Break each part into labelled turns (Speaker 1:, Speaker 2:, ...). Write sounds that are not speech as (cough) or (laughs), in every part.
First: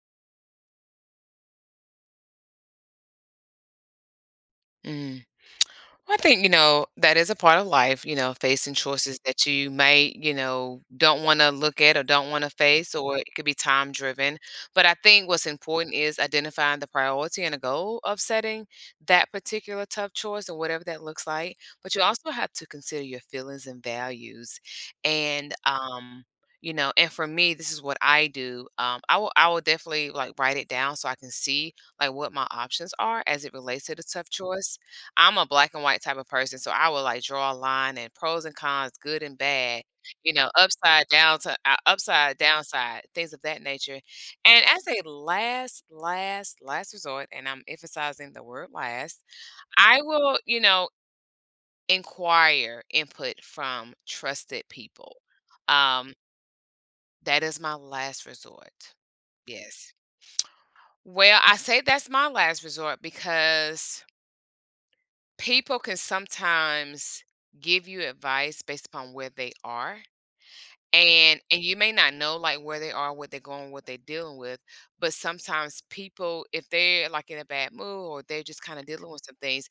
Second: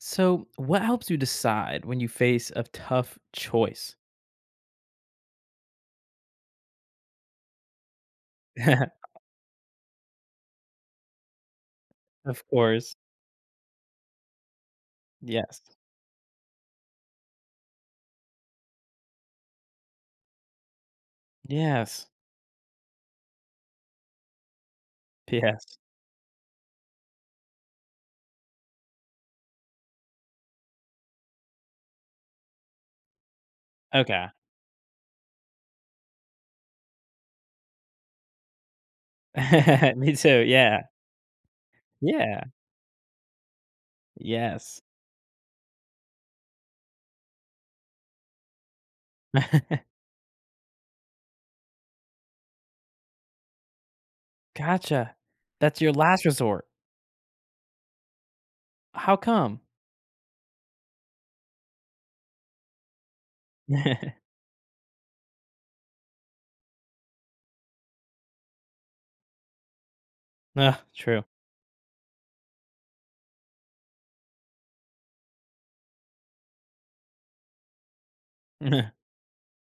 Speaker 1: So, what helps you decide when you face a tough choice?
Speaker 2: Mm. Well, I think, that is a part of life, facing
Speaker 1: (laughs)
Speaker 2: choices that you may, don't want to look at or don't want
Speaker 1: Of
Speaker 2: to
Speaker 1: course.
Speaker 2: face, or it could be time driven. But I think what's
Speaker 1: Yes.
Speaker 2: important is identifying the priority and the goal of setting that particular tough choice or whatever that looks like. But you
Speaker 1: Yes.
Speaker 2: also have to consider your feelings and values. And,
Speaker 1: Yes.
Speaker 2: um, and for me, this is what I do. I will definitely like write it down so I can see like what my options are as it relates to the
Speaker 1: Okay.
Speaker 2: tough choice. I'm a black and white type of person, so I will, like, draw a line and pros and cons, good and bad,
Speaker 1: (laughs) Me too. Yeah.
Speaker 2: upside, down to upside,
Speaker 1: Yeah.
Speaker 2: downside, things of that nature, and
Speaker 1: Yes.
Speaker 2: as a last, last, last resort, and I'm emphasizing the word last,
Speaker 1: (laughs)
Speaker 2: I will, inquire input from trusted
Speaker 1: Gotcha.
Speaker 2: people.
Speaker 1: That's your
Speaker 2: Um,
Speaker 1: last resort.
Speaker 2: that is my last resort.
Speaker 1: How come?
Speaker 2: Yes. Well, I say that's my last resort because
Speaker 1: (laughs)
Speaker 2: people can sometimes give you advice based upon where they are,
Speaker 1: No, true.
Speaker 2: and you may not know like where they are, what they're going, what they're dealing with. But sometimes people, if they're like in a bad mood or they're just kind of
Speaker 1: (laughs)
Speaker 2: dealing with some things,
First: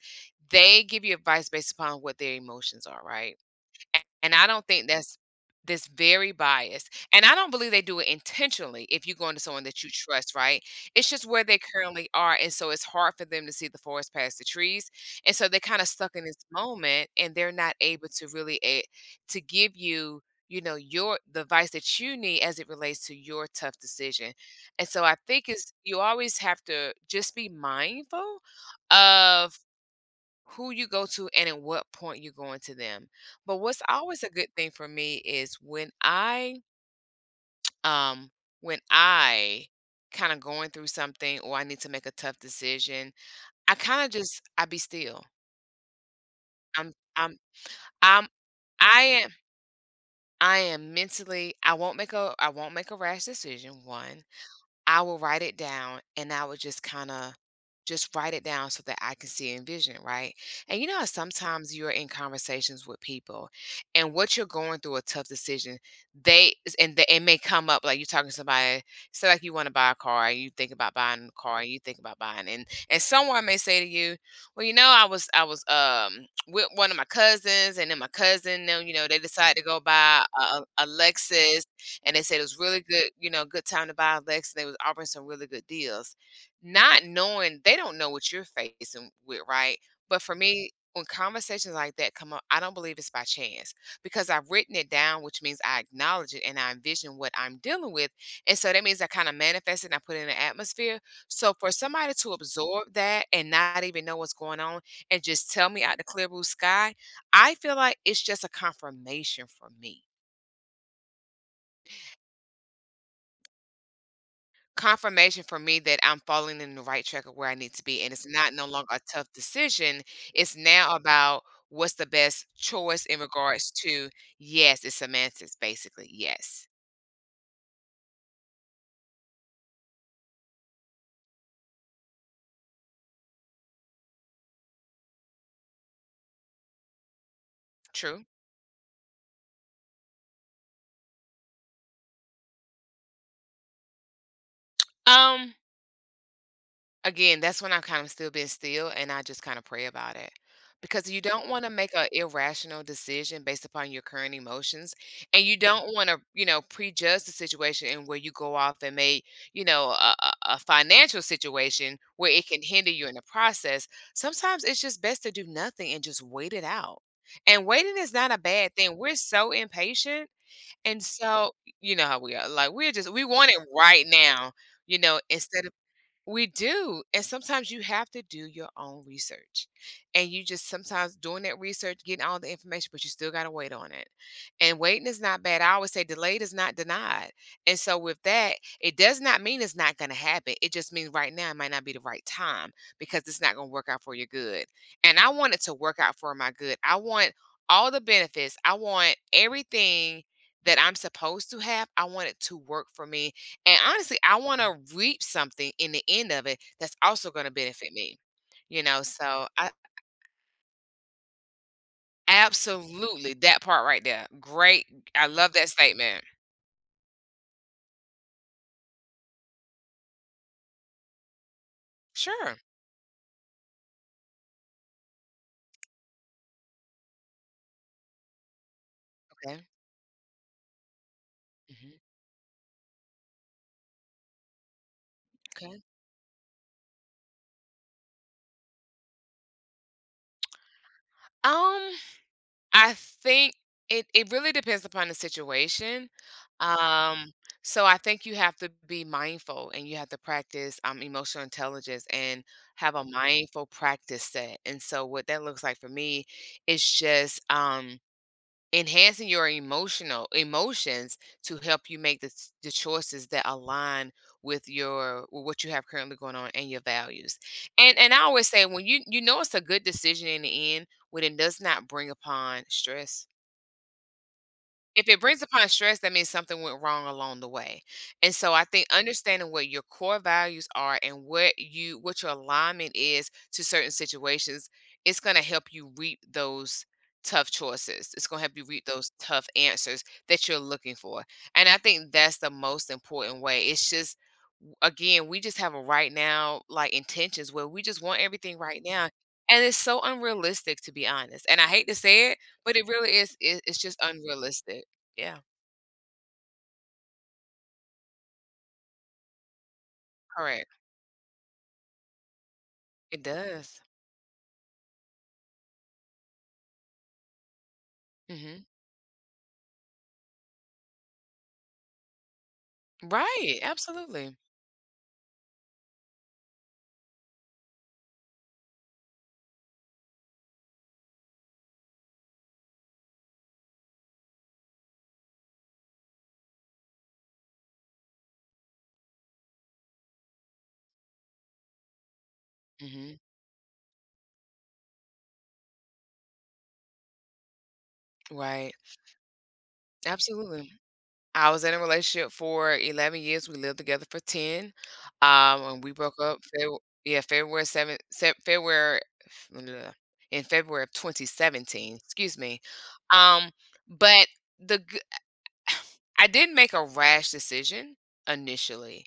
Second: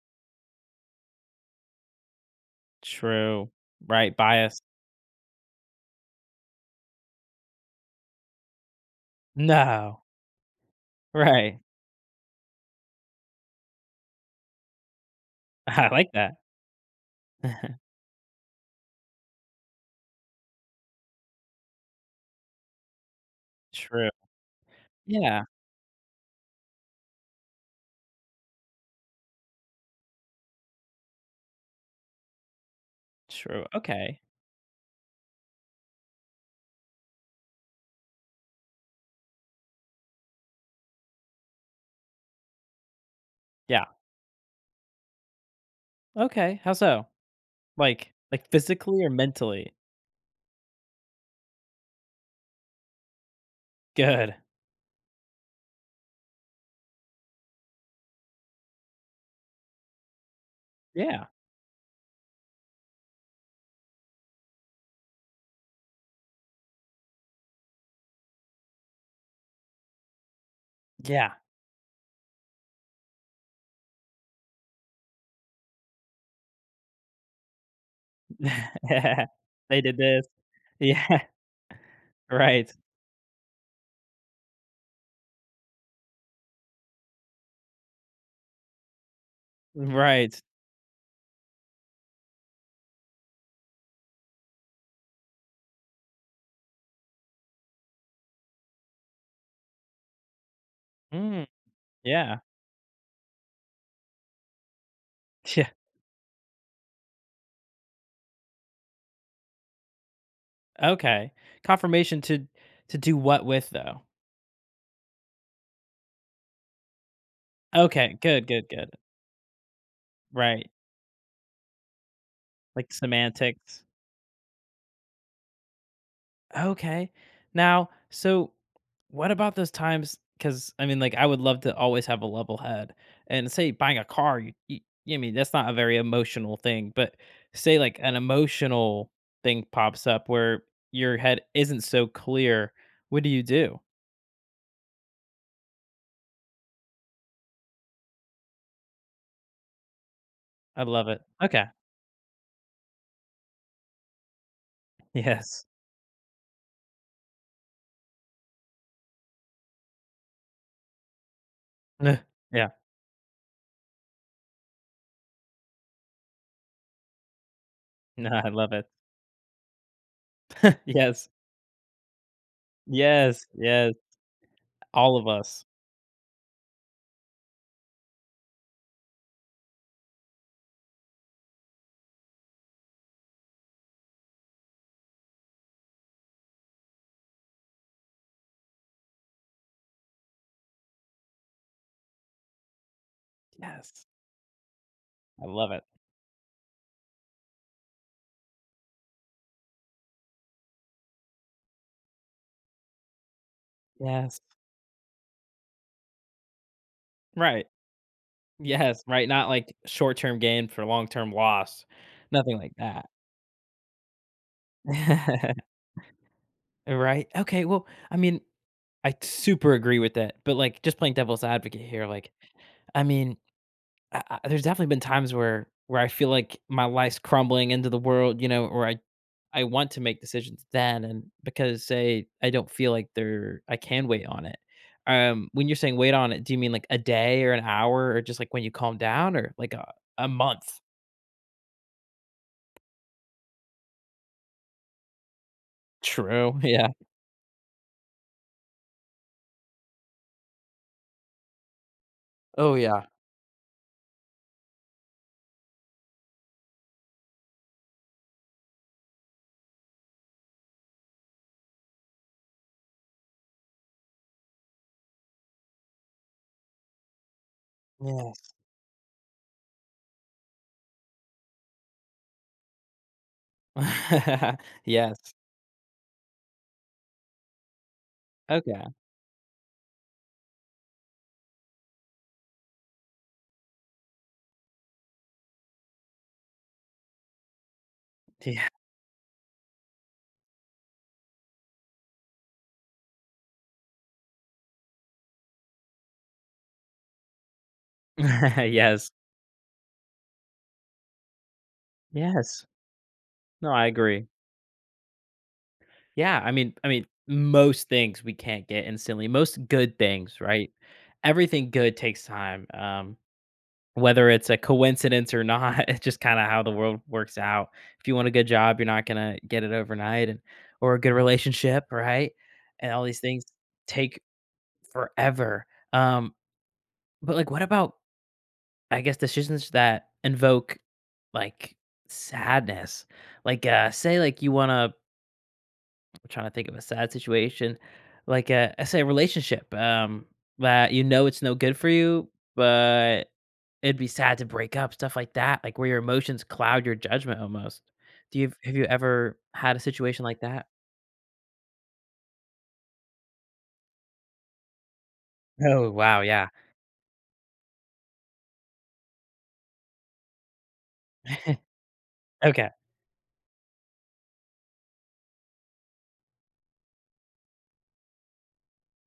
Speaker 2: they give you advice based upon what their emotions are, right.
Speaker 1: True. Right.
Speaker 2: And I
Speaker 1: Bias.
Speaker 2: don't think that's this very biased, and I don't believe they do it intentionally if you go into someone that you
Speaker 1: No.
Speaker 2: trust, right? It's just where they
Speaker 1: Right.
Speaker 2: currently are, and so it's hard for them to see the forest past the trees, and so they're
Speaker 1: (laughs)
Speaker 2: kinda
Speaker 1: I like
Speaker 2: stuck in
Speaker 1: that.
Speaker 2: this moment, and they're not
Speaker 1: (laughs)
Speaker 2: able to really to give you, your the advice that you need as it relates to your tough
Speaker 1: True.
Speaker 2: decision, and so I
Speaker 1: Yeah.
Speaker 2: think it's you always have to just be mindful of who you go to and at what point you're going to them. But
Speaker 1: True.
Speaker 2: what's
Speaker 1: Okay.
Speaker 2: always a good thing for me is um when I kind of going through something or I need to make a tough decision, I
Speaker 1: Yeah.
Speaker 2: kind of just I be still.
Speaker 1: Okay. How
Speaker 2: I'm
Speaker 1: so?
Speaker 2: I'm I'm
Speaker 1: Like
Speaker 2: I
Speaker 1: physically or
Speaker 2: am
Speaker 1: mentally?
Speaker 2: I am mentally I won't make a rash decision. One,
Speaker 1: Good.
Speaker 2: I will write it down and I would just kind of just write it down so that I can see and vision, right? And you know how
Speaker 1: Yeah.
Speaker 2: sometimes you're in conversations with people and what you're going through a tough decision, they they, it may come up like you're talking to somebody, say like you want to buy a car and you think about buying
Speaker 1: Yeah.
Speaker 2: a car and you think about buying and someone may say to you, well, I was with one of my cousins and then my cousin, then, they
Speaker 1: (laughs)
Speaker 2: decided to go
Speaker 1: They did this.
Speaker 2: buy a
Speaker 1: Yeah. (laughs)
Speaker 2: Lexus and they said it was
Speaker 1: Right.
Speaker 2: really good, good time to buy a Lexus. They was offering some really good deals. Not knowing they don't know what you're facing with, right? But
Speaker 1: Right.
Speaker 2: for me, when conversations like that come up, I don't believe it's by chance because I've written it down, which means I acknowledge it and I envision what I'm dealing with. And so that means I kind of manifest it and I put it in the atmosphere.
Speaker 1: Mm,
Speaker 2: So for somebody to
Speaker 1: yeah.
Speaker 2: absorb that and not even know what's going on and just
Speaker 1: Yeah.
Speaker 2: tell me out the clear blue sky, I feel like it's just a confirmation for me.
Speaker 1: Okay. Confirmation to do what with, though?
Speaker 2: Confirmation for me that I'm falling in the right track of where I need to be, and
Speaker 1: Okay.
Speaker 2: it's
Speaker 1: Good,
Speaker 2: not
Speaker 1: good,
Speaker 2: no longer
Speaker 1: good.
Speaker 2: a tough decision, it's
Speaker 1: Right.
Speaker 2: now about what's the best
Speaker 1: Like
Speaker 2: choice in regards
Speaker 1: semantics.
Speaker 2: to. Yes, it's semantics, basically, yes.
Speaker 1: Okay. Now, so what about those times? Because I mean, like, I would love to always have a level head. And say buying a car, I mean, that's not a very emotional thing, but say like an
Speaker 2: True.
Speaker 1: emotional thing pops up where your head isn't so clear. What do you do?
Speaker 2: Um, Again, that's when I've kind of still been still, and I just kind of pray about it.
Speaker 1: I love
Speaker 2: Because
Speaker 1: it.
Speaker 2: you don't want
Speaker 1: Okay.
Speaker 2: to
Speaker 1: (laughs)
Speaker 2: make an irrational decision based upon your current emotions, and you
Speaker 1: Yes.
Speaker 2: don't want to, prejudge the situation and where you go off and make, a financial situation
Speaker 1: Nah,
Speaker 2: where it can
Speaker 1: yeah.
Speaker 2: hinder you in the process. Sometimes it's just best to do nothing and just wait it out. And waiting is
Speaker 1: No,
Speaker 2: not a
Speaker 1: I love
Speaker 2: bad
Speaker 1: it.
Speaker 2: thing. We're so impatient,
Speaker 1: (laughs)
Speaker 2: and
Speaker 1: Yes.
Speaker 2: so you know how we are. Like we're just we
Speaker 1: Yes.
Speaker 2: want it
Speaker 1: Yes.
Speaker 2: right now,
Speaker 1: All of us.
Speaker 2: instead of we do. And sometimes you have to do your own research. And you just sometimes doing that research, getting all the information, but you still got to wait on it. And waiting is not bad. I always say delayed is not denied. And so, with that, it does not mean it's not going to happen. It just means right now it might not be the right time because it's not going to work out
Speaker 1: Yes.
Speaker 2: for your good. And I
Speaker 1: I
Speaker 2: want it
Speaker 1: love
Speaker 2: to
Speaker 1: it.
Speaker 2: work out for my good. I want all the benefits, I want everything that I'm supposed to have. I want it to work for me and honestly, I
Speaker 1: Yes.
Speaker 2: want to reap something in the end of it that's also going to
Speaker 1: Right.
Speaker 2: benefit me. You know,
Speaker 1: Yes, right,
Speaker 2: so
Speaker 1: not
Speaker 2: I
Speaker 1: like short-term gain for long-term loss, nothing like that.
Speaker 2: Absolutely that part right there. Great. I love that
Speaker 1: (laughs)
Speaker 2: statement.
Speaker 1: Right? Okay, well, I mean, I super agree with that, but, like, just playing devil's advocate here, like,
Speaker 2: Sure.
Speaker 1: I mean, I there's definitely been times where I feel like my life's crumbling into the world, or I
Speaker 2: Okay.
Speaker 1: want to make decisions then and because,
Speaker 2: Mhm.
Speaker 1: say, I don't feel like they're I can wait on it. When you're
Speaker 2: Okay.
Speaker 1: saying wait on it, do you mean, like, a day or an hour or just, like, when you calm down or, like, a month?
Speaker 2: Um, I think it really depends upon the situation.
Speaker 1: True, (laughs) yeah.
Speaker 2: Um, so I think you have to be mindful and you have to practice emotional intelligence and
Speaker 1: Oh,
Speaker 2: have a
Speaker 1: yeah.
Speaker 2: mindful practice set. And so what that looks like for me is just enhancing your emotional emotions to help you make the choices that align with what you have currently going on and your values, and I always
Speaker 1: Yes.
Speaker 2: say when you know it's a good decision in the end when it does not bring upon stress.
Speaker 1: (laughs)
Speaker 2: If it
Speaker 1: Yes.
Speaker 2: brings upon stress, that means something went wrong along the way. And so I
Speaker 1: Okay.
Speaker 2: think understanding what your core values are and what your alignment is to certain situations, it's gonna help you reap those tough choices. It's gonna help you
Speaker 1: Yeah.
Speaker 2: reap those tough answers that you're looking for. And I think that's the most important way. It's just again, we just have a right now like intentions where we just want everything
Speaker 1: (laughs)
Speaker 2: right now.
Speaker 1: Yes.
Speaker 2: And it's so unrealistic to be honest. And I hate to say it,
Speaker 1: Yes.
Speaker 2: but it really is,
Speaker 1: No,
Speaker 2: it's
Speaker 1: I
Speaker 2: just
Speaker 1: agree.
Speaker 2: unrealistic, yeah,
Speaker 1: Yeah, I mean, most things we can't get instantly, most good things, right?
Speaker 2: correct.
Speaker 1: Everything good takes time,
Speaker 2: It does.
Speaker 1: whether it's a coincidence or not, (laughs) it's just kinda how the world works out. If you want a good
Speaker 2: Mhm.
Speaker 1: job, you're not gonna get it overnight, and or a good relationship, right? And all these things
Speaker 2: Right,
Speaker 1: take
Speaker 2: absolutely.
Speaker 1: forever, um, but, like, what about, I guess, decisions that invoke like sadness. Like say like you want to I'm trying to think of a sad situation. Like, say a relationship that you know it's no good for you,
Speaker 2: Mhm.
Speaker 1: but it'd be sad to break up, stuff like that, like where your emotions cloud your judgment almost. Do you
Speaker 2: Right.
Speaker 1: Have you ever had a situation like that?
Speaker 2: Absolutely. I was in a relationship for 11 years, we lived together for 10, and
Speaker 1: Oh,
Speaker 2: we broke
Speaker 1: wow,
Speaker 2: up
Speaker 1: yeah.
Speaker 2: Feb yeah, February 7th, February (sniffs) in February of
Speaker 1: (laughs)
Speaker 2: 2017, excuse me,
Speaker 1: Okay.
Speaker 2: um, but the g I didn't make a rash decision initially,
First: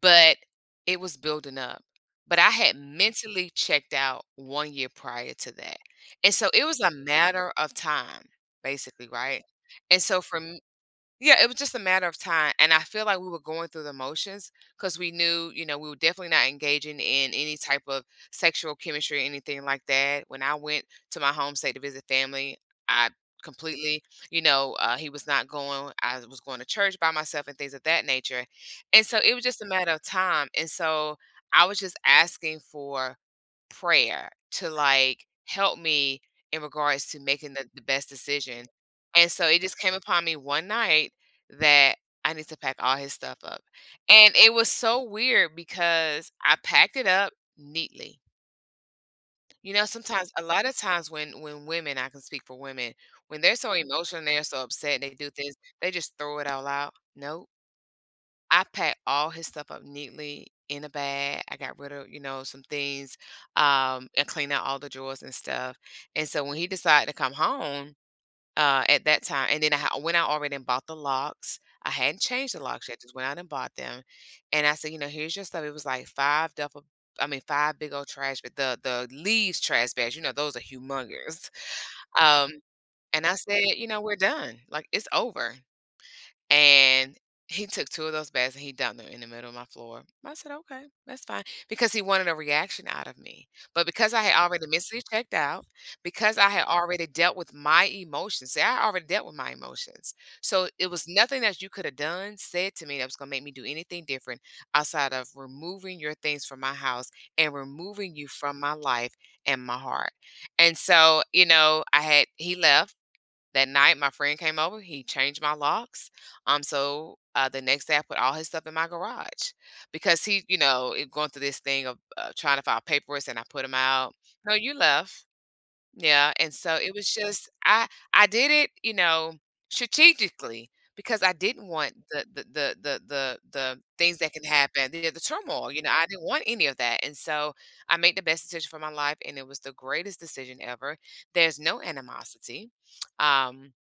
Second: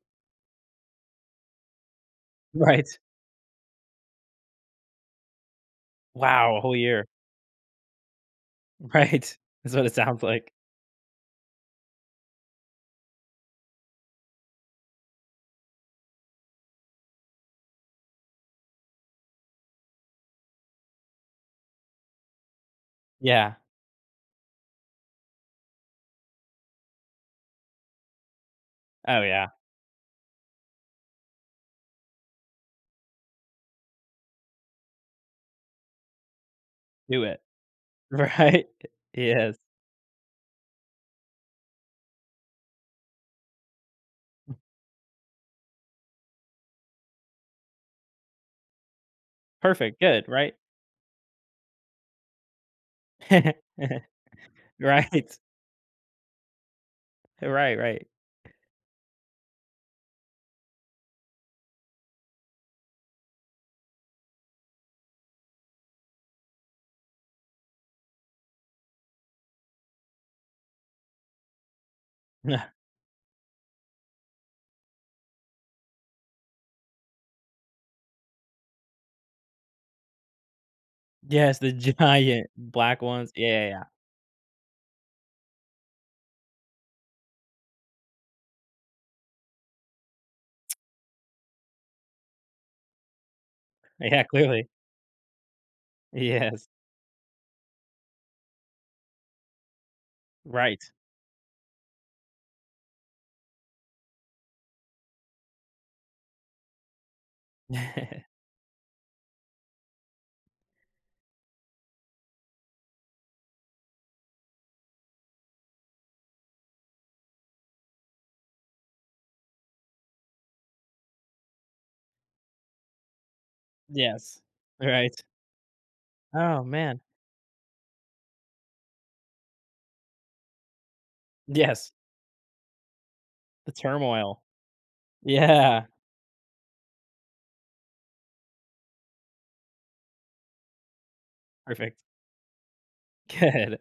Speaker 2: but it was building up. But I had
Speaker 1: Right.
Speaker 2: mentally checked out 1 year prior to that. And so
Speaker 1: Wow, a
Speaker 2: it
Speaker 1: whole
Speaker 2: was a
Speaker 1: year.
Speaker 2: matter of time, basically,
Speaker 1: Right.
Speaker 2: right?
Speaker 1: (laughs) That's what it
Speaker 2: And so
Speaker 1: sounds
Speaker 2: for
Speaker 1: like.
Speaker 2: yeah, it was just a matter of time, and I feel like we were going through the motions because we knew, we were definitely not engaging in any type of sexual chemistry or anything like that. When I went to my home state to visit family, I
Speaker 1: Yeah.
Speaker 2: completely, you know, he was not going. I was going to church by myself and things of that nature, and so
Speaker 1: Oh
Speaker 2: it was
Speaker 1: yeah.
Speaker 2: just a matter of time. And so I was just asking for prayer to, like, help me in regards to
Speaker 1: Do it.
Speaker 2: making the best decision,
Speaker 1: Right? (laughs)
Speaker 2: and so
Speaker 1: Yes.
Speaker 2: it just came upon me one night that I need to pack all his stuff up, and it was so weird because I packed it up neatly.
Speaker 1: Perfect, good,
Speaker 2: Sometimes a
Speaker 1: right?
Speaker 2: lot of times when women— I can speak for women— when they're so
Speaker 1: (laughs)
Speaker 2: emotional and they're so upset and they do
Speaker 1: Right.
Speaker 2: things, they just throw it all out. Nope.
Speaker 1: Right, right.
Speaker 2: I packed all his stuff up neatly in a bag. I got rid of, some things, and cleaned out all the drawers and stuff. And so when he decided to come home, at that time, and then went out already and bought the locks. I hadn't changed the
Speaker 1: (laughs)
Speaker 2: locks yet, just went out and bought them. And I said, here's your stuff. It was like five duffel, I mean, five big old trash, but the leaves trash bags, those are humongous.
Speaker 1: Yes, the
Speaker 2: (laughs)
Speaker 1: giant
Speaker 2: Um,
Speaker 1: black
Speaker 2: and
Speaker 1: ones.
Speaker 2: I said,
Speaker 1: Yeah, yeah,
Speaker 2: we're done. Like it's over. And he took 2 of those bags and he dumped them in the middle of my floor. I said, "Okay, that's fine," because he wanted a reaction out of me. But
Speaker 1: yeah.
Speaker 2: because
Speaker 1: (laughs) Yeah,
Speaker 2: I had already
Speaker 1: clearly.
Speaker 2: mentally checked out, because I had
Speaker 1: Yes.
Speaker 2: already dealt with my emotions, see, I already dealt with my emotions. So
Speaker 1: Right.
Speaker 2: it was nothing that you coulda done, said to me that was gonna make me do anything different outside of removing your things from my house and removing you
Speaker 1: (laughs)
Speaker 2: from my life and my heart. And so, you know, I had he left. That night, my friend came over, he changed my locks, the next day, I put all his stuff in my garage because he, you know, it going through this thing of, trying to file papers, and I put him out.
Speaker 1: Yes.
Speaker 2: "No, you
Speaker 1: Right.
Speaker 2: left." Yeah, and
Speaker 1: Oh,
Speaker 2: so it
Speaker 1: man.
Speaker 2: was just I did it, you know, strategically because I didn't
Speaker 1: Yes,
Speaker 2: want the the the the the
Speaker 1: the
Speaker 2: the things that
Speaker 1: turmoil.
Speaker 2: can happen, the turmoil, you
Speaker 1: Yeah.
Speaker 2: know, I didn't want any of that, and so I made the best decision for my life, and it was the greatest decision ever. There's no
Speaker 1: Perfect.
Speaker 2: animosity, um
Speaker 1: Good.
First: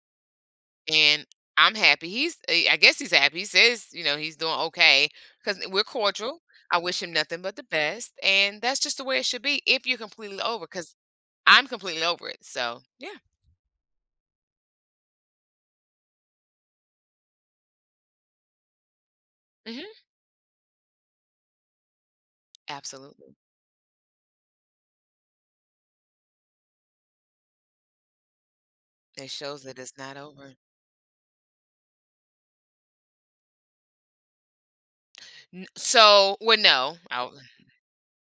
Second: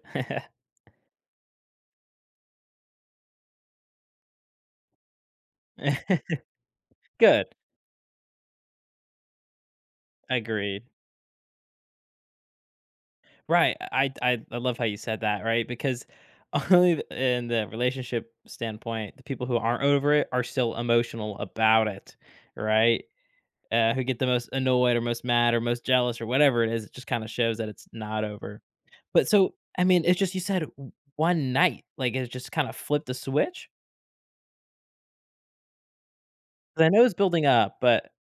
Speaker 2: and I'm happy. He's, eh, I guess he's happy. He says, you know, he's doing okay because we're
Speaker 1: (laughs)
Speaker 2: cordial. I wish him nothing
Speaker 1: Good.
Speaker 2: but the best, and that's just the way it should be. If you're completely over,
Speaker 1: Agreed.
Speaker 2: because I'm completely over it. So yeah.
Speaker 1: Right. I love how you said that, right? Because (laughs) only in the relationship standpoint, the people who aren't
Speaker 2: hmm
Speaker 1: over it are still emotional about it, right?
Speaker 2: Absolutely.
Speaker 1: Who get the most annoyed or most mad or most jealous or whatever it is, it just kind of shows that it's not over. But
Speaker 2: It
Speaker 1: so,
Speaker 2: shows that
Speaker 1: I
Speaker 2: it's
Speaker 1: mean,
Speaker 2: not
Speaker 1: it's just you
Speaker 2: over.
Speaker 1: said one night, like it just kind of flipped the switch.
Speaker 2: N- So well,
Speaker 1: 'Cause I
Speaker 2: no,
Speaker 1: know it's
Speaker 2: I, w-
Speaker 1: building up, but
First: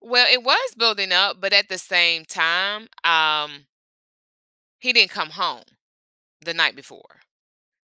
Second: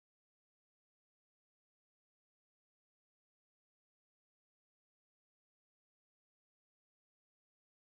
Speaker 2: Well, it was building up, but at the same time, he didn't come home the night before.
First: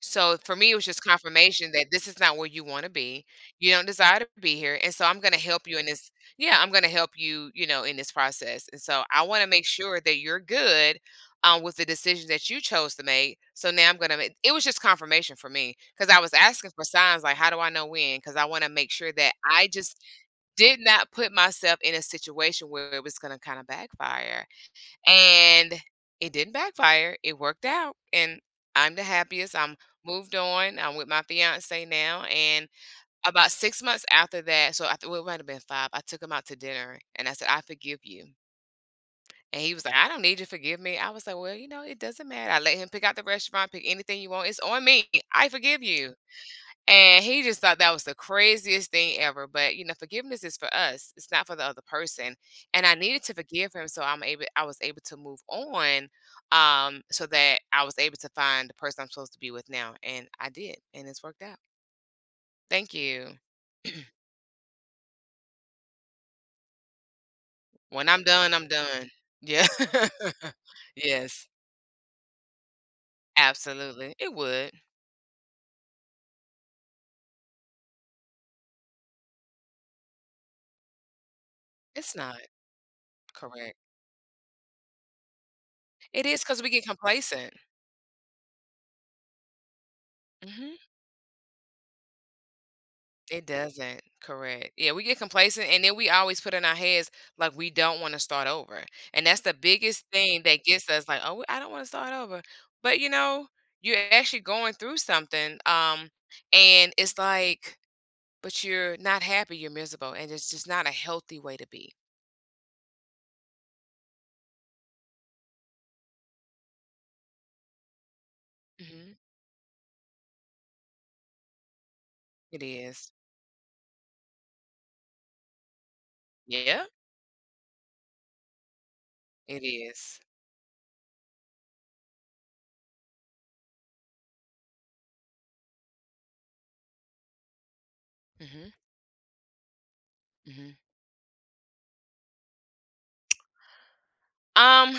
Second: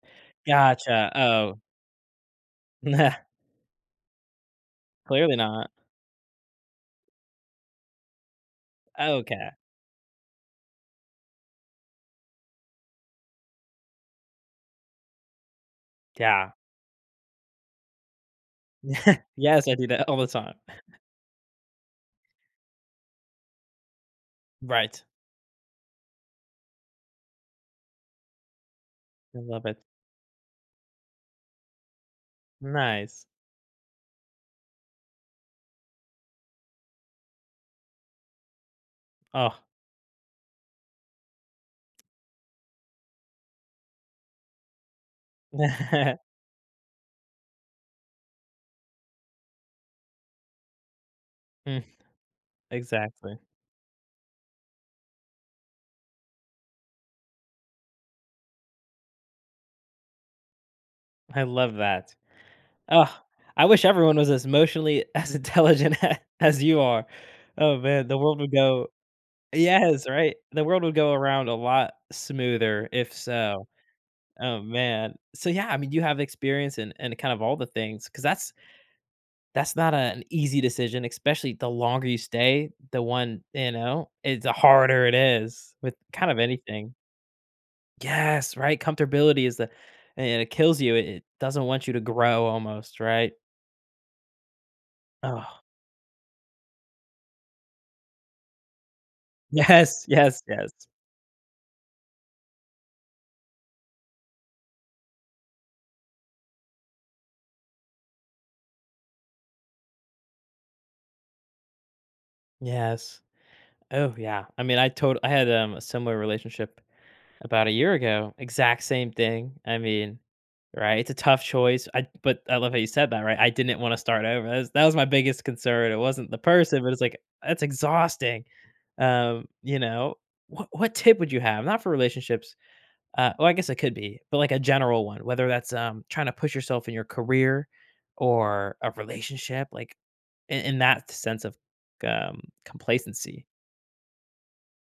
Speaker 2: So for me, it was just
Speaker 1: gotcha. Oh,
Speaker 2: confirmation that this is not where you want to be.
Speaker 1: (laughs)
Speaker 2: You don't desire to be here. And so I'm going
Speaker 1: clearly
Speaker 2: to help
Speaker 1: not.
Speaker 2: you in this. Yeah, I'm going to help you, you know, in this process. And so I want to
Speaker 1: Okay.
Speaker 2: make sure that you're good with the decision that you chose to make. So now I'm going to make it. Was just confirmation for me because I was
Speaker 1: Yeah.
Speaker 2: asking for signs like, how do I know when? Because I want to make sure
Speaker 1: (laughs)
Speaker 2: that
Speaker 1: Yes,
Speaker 2: I
Speaker 1: I do
Speaker 2: just
Speaker 1: that all the time.
Speaker 2: did not put myself in a situation where it was going to kind of backfire
Speaker 1: Right.
Speaker 2: and it didn't backfire. It worked out, and I'm the
Speaker 1: I
Speaker 2: happiest.
Speaker 1: love
Speaker 2: I'm
Speaker 1: it.
Speaker 2: moved on. I'm with my fiance now, and
Speaker 1: Nice.
Speaker 2: about 6 months after that, so it might have been five. I took him out to dinner, and I said, "I forgive you."
Speaker 1: Oh.
Speaker 2: And he was like, "I don't need you to forgive me." I was like, "Well, you know, it doesn't matter. I let him pick out the restaurant, pick anything you want. It's on me. I forgive you."
Speaker 1: (laughs)
Speaker 2: And he just thought that was the craziest thing ever, but, you know, forgiveness is for us, it's not for the other
Speaker 1: Mm,
Speaker 2: person, and I needed to
Speaker 1: exactly.
Speaker 2: forgive him so I was able to move on, so that I was able to find the person I'm supposed to be with now, and I did, and it's
Speaker 1: I
Speaker 2: worked out.
Speaker 1: love that.
Speaker 2: Thank
Speaker 1: Oh,
Speaker 2: you.
Speaker 1: I wish everyone was as emotionally as intelligent (laughs) as you are. Oh, man,
Speaker 2: When
Speaker 1: the
Speaker 2: I'm
Speaker 1: world would
Speaker 2: done, I'm
Speaker 1: go.
Speaker 2: done. Yeah.
Speaker 1: Yes,
Speaker 2: (laughs)
Speaker 1: right? The world would go
Speaker 2: Yes,
Speaker 1: around a lot smoother if so.
Speaker 2: absolutely. It
Speaker 1: Oh,
Speaker 2: would.
Speaker 1: man. So, yeah, I mean, you have experience in and kind of all the things because that's not a an easy decision, especially the longer
Speaker 2: It's
Speaker 1: you
Speaker 2: not.
Speaker 1: stay, the one you
Speaker 2: Correct.
Speaker 1: know, it's the harder it is with
Speaker 2: It
Speaker 1: kind of
Speaker 2: is because we get
Speaker 1: anything.
Speaker 2: complacent.
Speaker 1: Yes, right, comfortability is the, and it
Speaker 2: Mhm.
Speaker 1: kills you, it doesn't want you to grow almost, right?
Speaker 2: It doesn't. Correct. Yeah, we get
Speaker 1: Oh,
Speaker 2: complacent and then we always put in our heads like we don't want to start over. And that's
Speaker 1: (laughs)
Speaker 2: the
Speaker 1: yes,
Speaker 2: biggest
Speaker 1: yes,
Speaker 2: thing that
Speaker 1: yes,
Speaker 2: gets us like, "Oh, I don't want to start over." But you know, you're actually going through something and it's like but you're not happy, you're miserable and it's just not a healthy way to be.
Speaker 1: yes. Oh, yeah, I mean, I had a similar relationship about a year ago, exact same
Speaker 2: Mhm.
Speaker 1: thing, I mean, right, it's a tough choice, I but I
Speaker 2: It
Speaker 1: love how you said
Speaker 2: is.
Speaker 1: that, right, I didn't wanna start over, that was my biggest concern, it wasn't the person,
Speaker 2: Yeah,
Speaker 1: but it's like, that's exhausting,
Speaker 2: it
Speaker 1: you know?
Speaker 2: is.
Speaker 1: What tip would you have? Not for relationships. Well, I guess it could be, but like a general one, whether that's trying to push yourself in your career
Speaker 2: Mhm.
Speaker 1: or a relationship, like in,
Speaker 2: Mhm.
Speaker 1: in that sense of complacency.
Speaker 2: Um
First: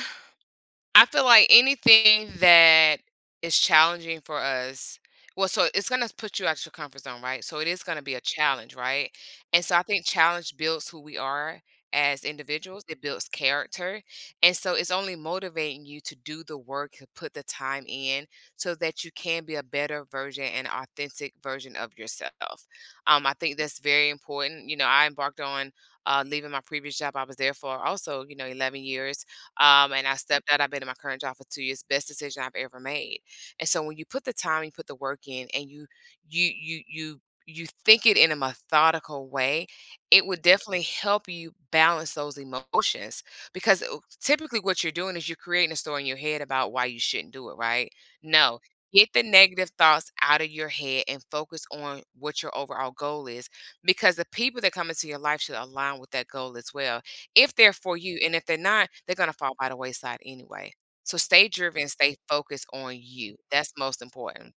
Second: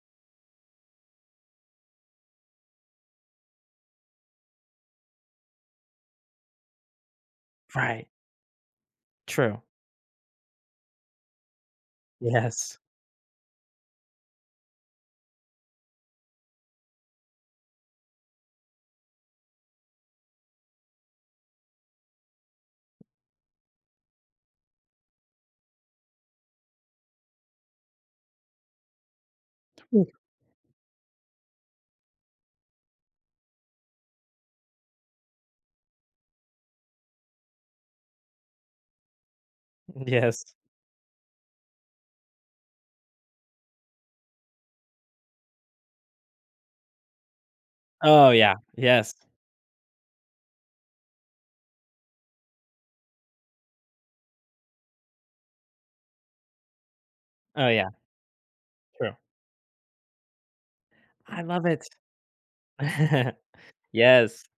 Speaker 2: I feel like anything that is challenging for us well, so it's gonna put you out your comfort zone, right? So it is gonna
Speaker 1: Right.
Speaker 2: be a challenge, right?
Speaker 1: True.
Speaker 2: And so I think challenge builds who we are as
Speaker 1: Yes.
Speaker 2: individuals. It builds character. And so it's only motivating you to do the work, to put the time in so that you can be a better version and authentic version of yourself. I think that's very important. You know, I embarked on leaving my previous job. I was there for also, you know, 11 years and I
Speaker 1: (laughs)
Speaker 2: stepped out. I've been in my current job for 2 years. Best decision I've ever made. And so when you put the time, you put the work in, and you you you you think it in a methodical way, it would
Speaker 1: Yes.
Speaker 2: definitely help you balance those emotions because typically what you're doing is you're creating a story in your head about why you shouldn't do it, right?
Speaker 1: Oh yeah.
Speaker 2: No, get
Speaker 1: Yes.
Speaker 2: the negative thoughts out of your head and focus on what your overall goal is because the people that come into your life should align with that goal as well. If
Speaker 1: Oh
Speaker 2: they're
Speaker 1: yeah.
Speaker 2: for you, and if they're not,
Speaker 1: True.
Speaker 2: they're gonna fall by the wayside anyway. So
Speaker 1: I
Speaker 2: stay
Speaker 1: love it.
Speaker 2: driven, stay focused on
Speaker 1: (laughs)
Speaker 2: you. That's most
Speaker 1: Yes.
Speaker 2: important.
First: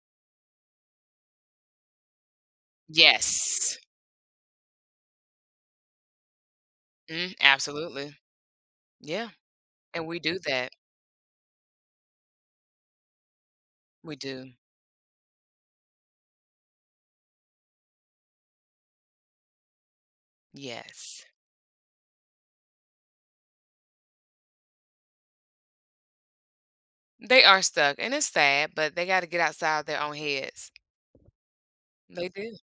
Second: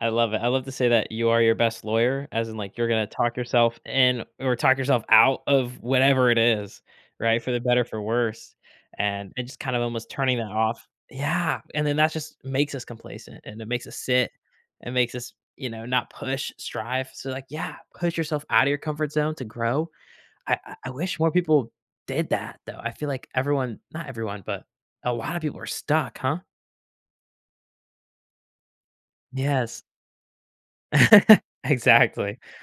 Speaker 1: I love it. I love to say that you are your best lawyer, as in, like, you're gonna talk
Speaker 2: Yes.
Speaker 1: yourself in or talk yourself out of whatever it is,
Speaker 2: Mm,
Speaker 1: right? For the better, for
Speaker 2: absolutely.
Speaker 1: worse,
Speaker 2: Yeah,
Speaker 1: and it just kind of
Speaker 2: and
Speaker 1: almost
Speaker 2: we
Speaker 1: turning
Speaker 2: do
Speaker 1: that
Speaker 2: that.
Speaker 1: off. Yeah, and then that just makes us complacent, and it makes us
Speaker 2: We
Speaker 1: sit,
Speaker 2: do.
Speaker 1: and makes us, you know, not push, strive, so, like, yeah, push yourself out of your comfort zone to grow. I wish
Speaker 2: Yes.
Speaker 1: more people did that, though. I feel like everyone, not everyone, but a lot of people are stuck, huh?
Speaker 2: They are stuck, and it's sad, but they gotta get
Speaker 1: Yes.
Speaker 2: outside their own heads.
Speaker 1: (laughs)
Speaker 2: They
Speaker 1: Exactly.
Speaker 2: do.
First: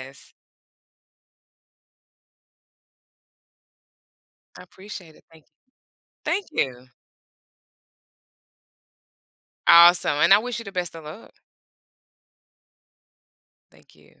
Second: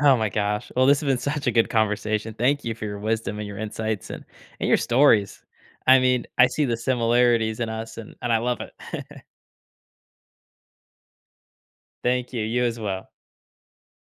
Speaker 1: Oh my gosh. Well, this has been such a good conversation. Thank you for your wisdom and your insights
Speaker 2: I
Speaker 1: and your
Speaker 2: appreciate it.
Speaker 1: stories.
Speaker 2: Thank you.
Speaker 1: I mean, I
Speaker 2: Thank
Speaker 1: see the
Speaker 2: you.
Speaker 1: similarities in us, and I love it. (laughs)
Speaker 2: Awesome, and I wish you the best of luck.
Speaker 1: Thank you. You as well.
Speaker 2: Thank you.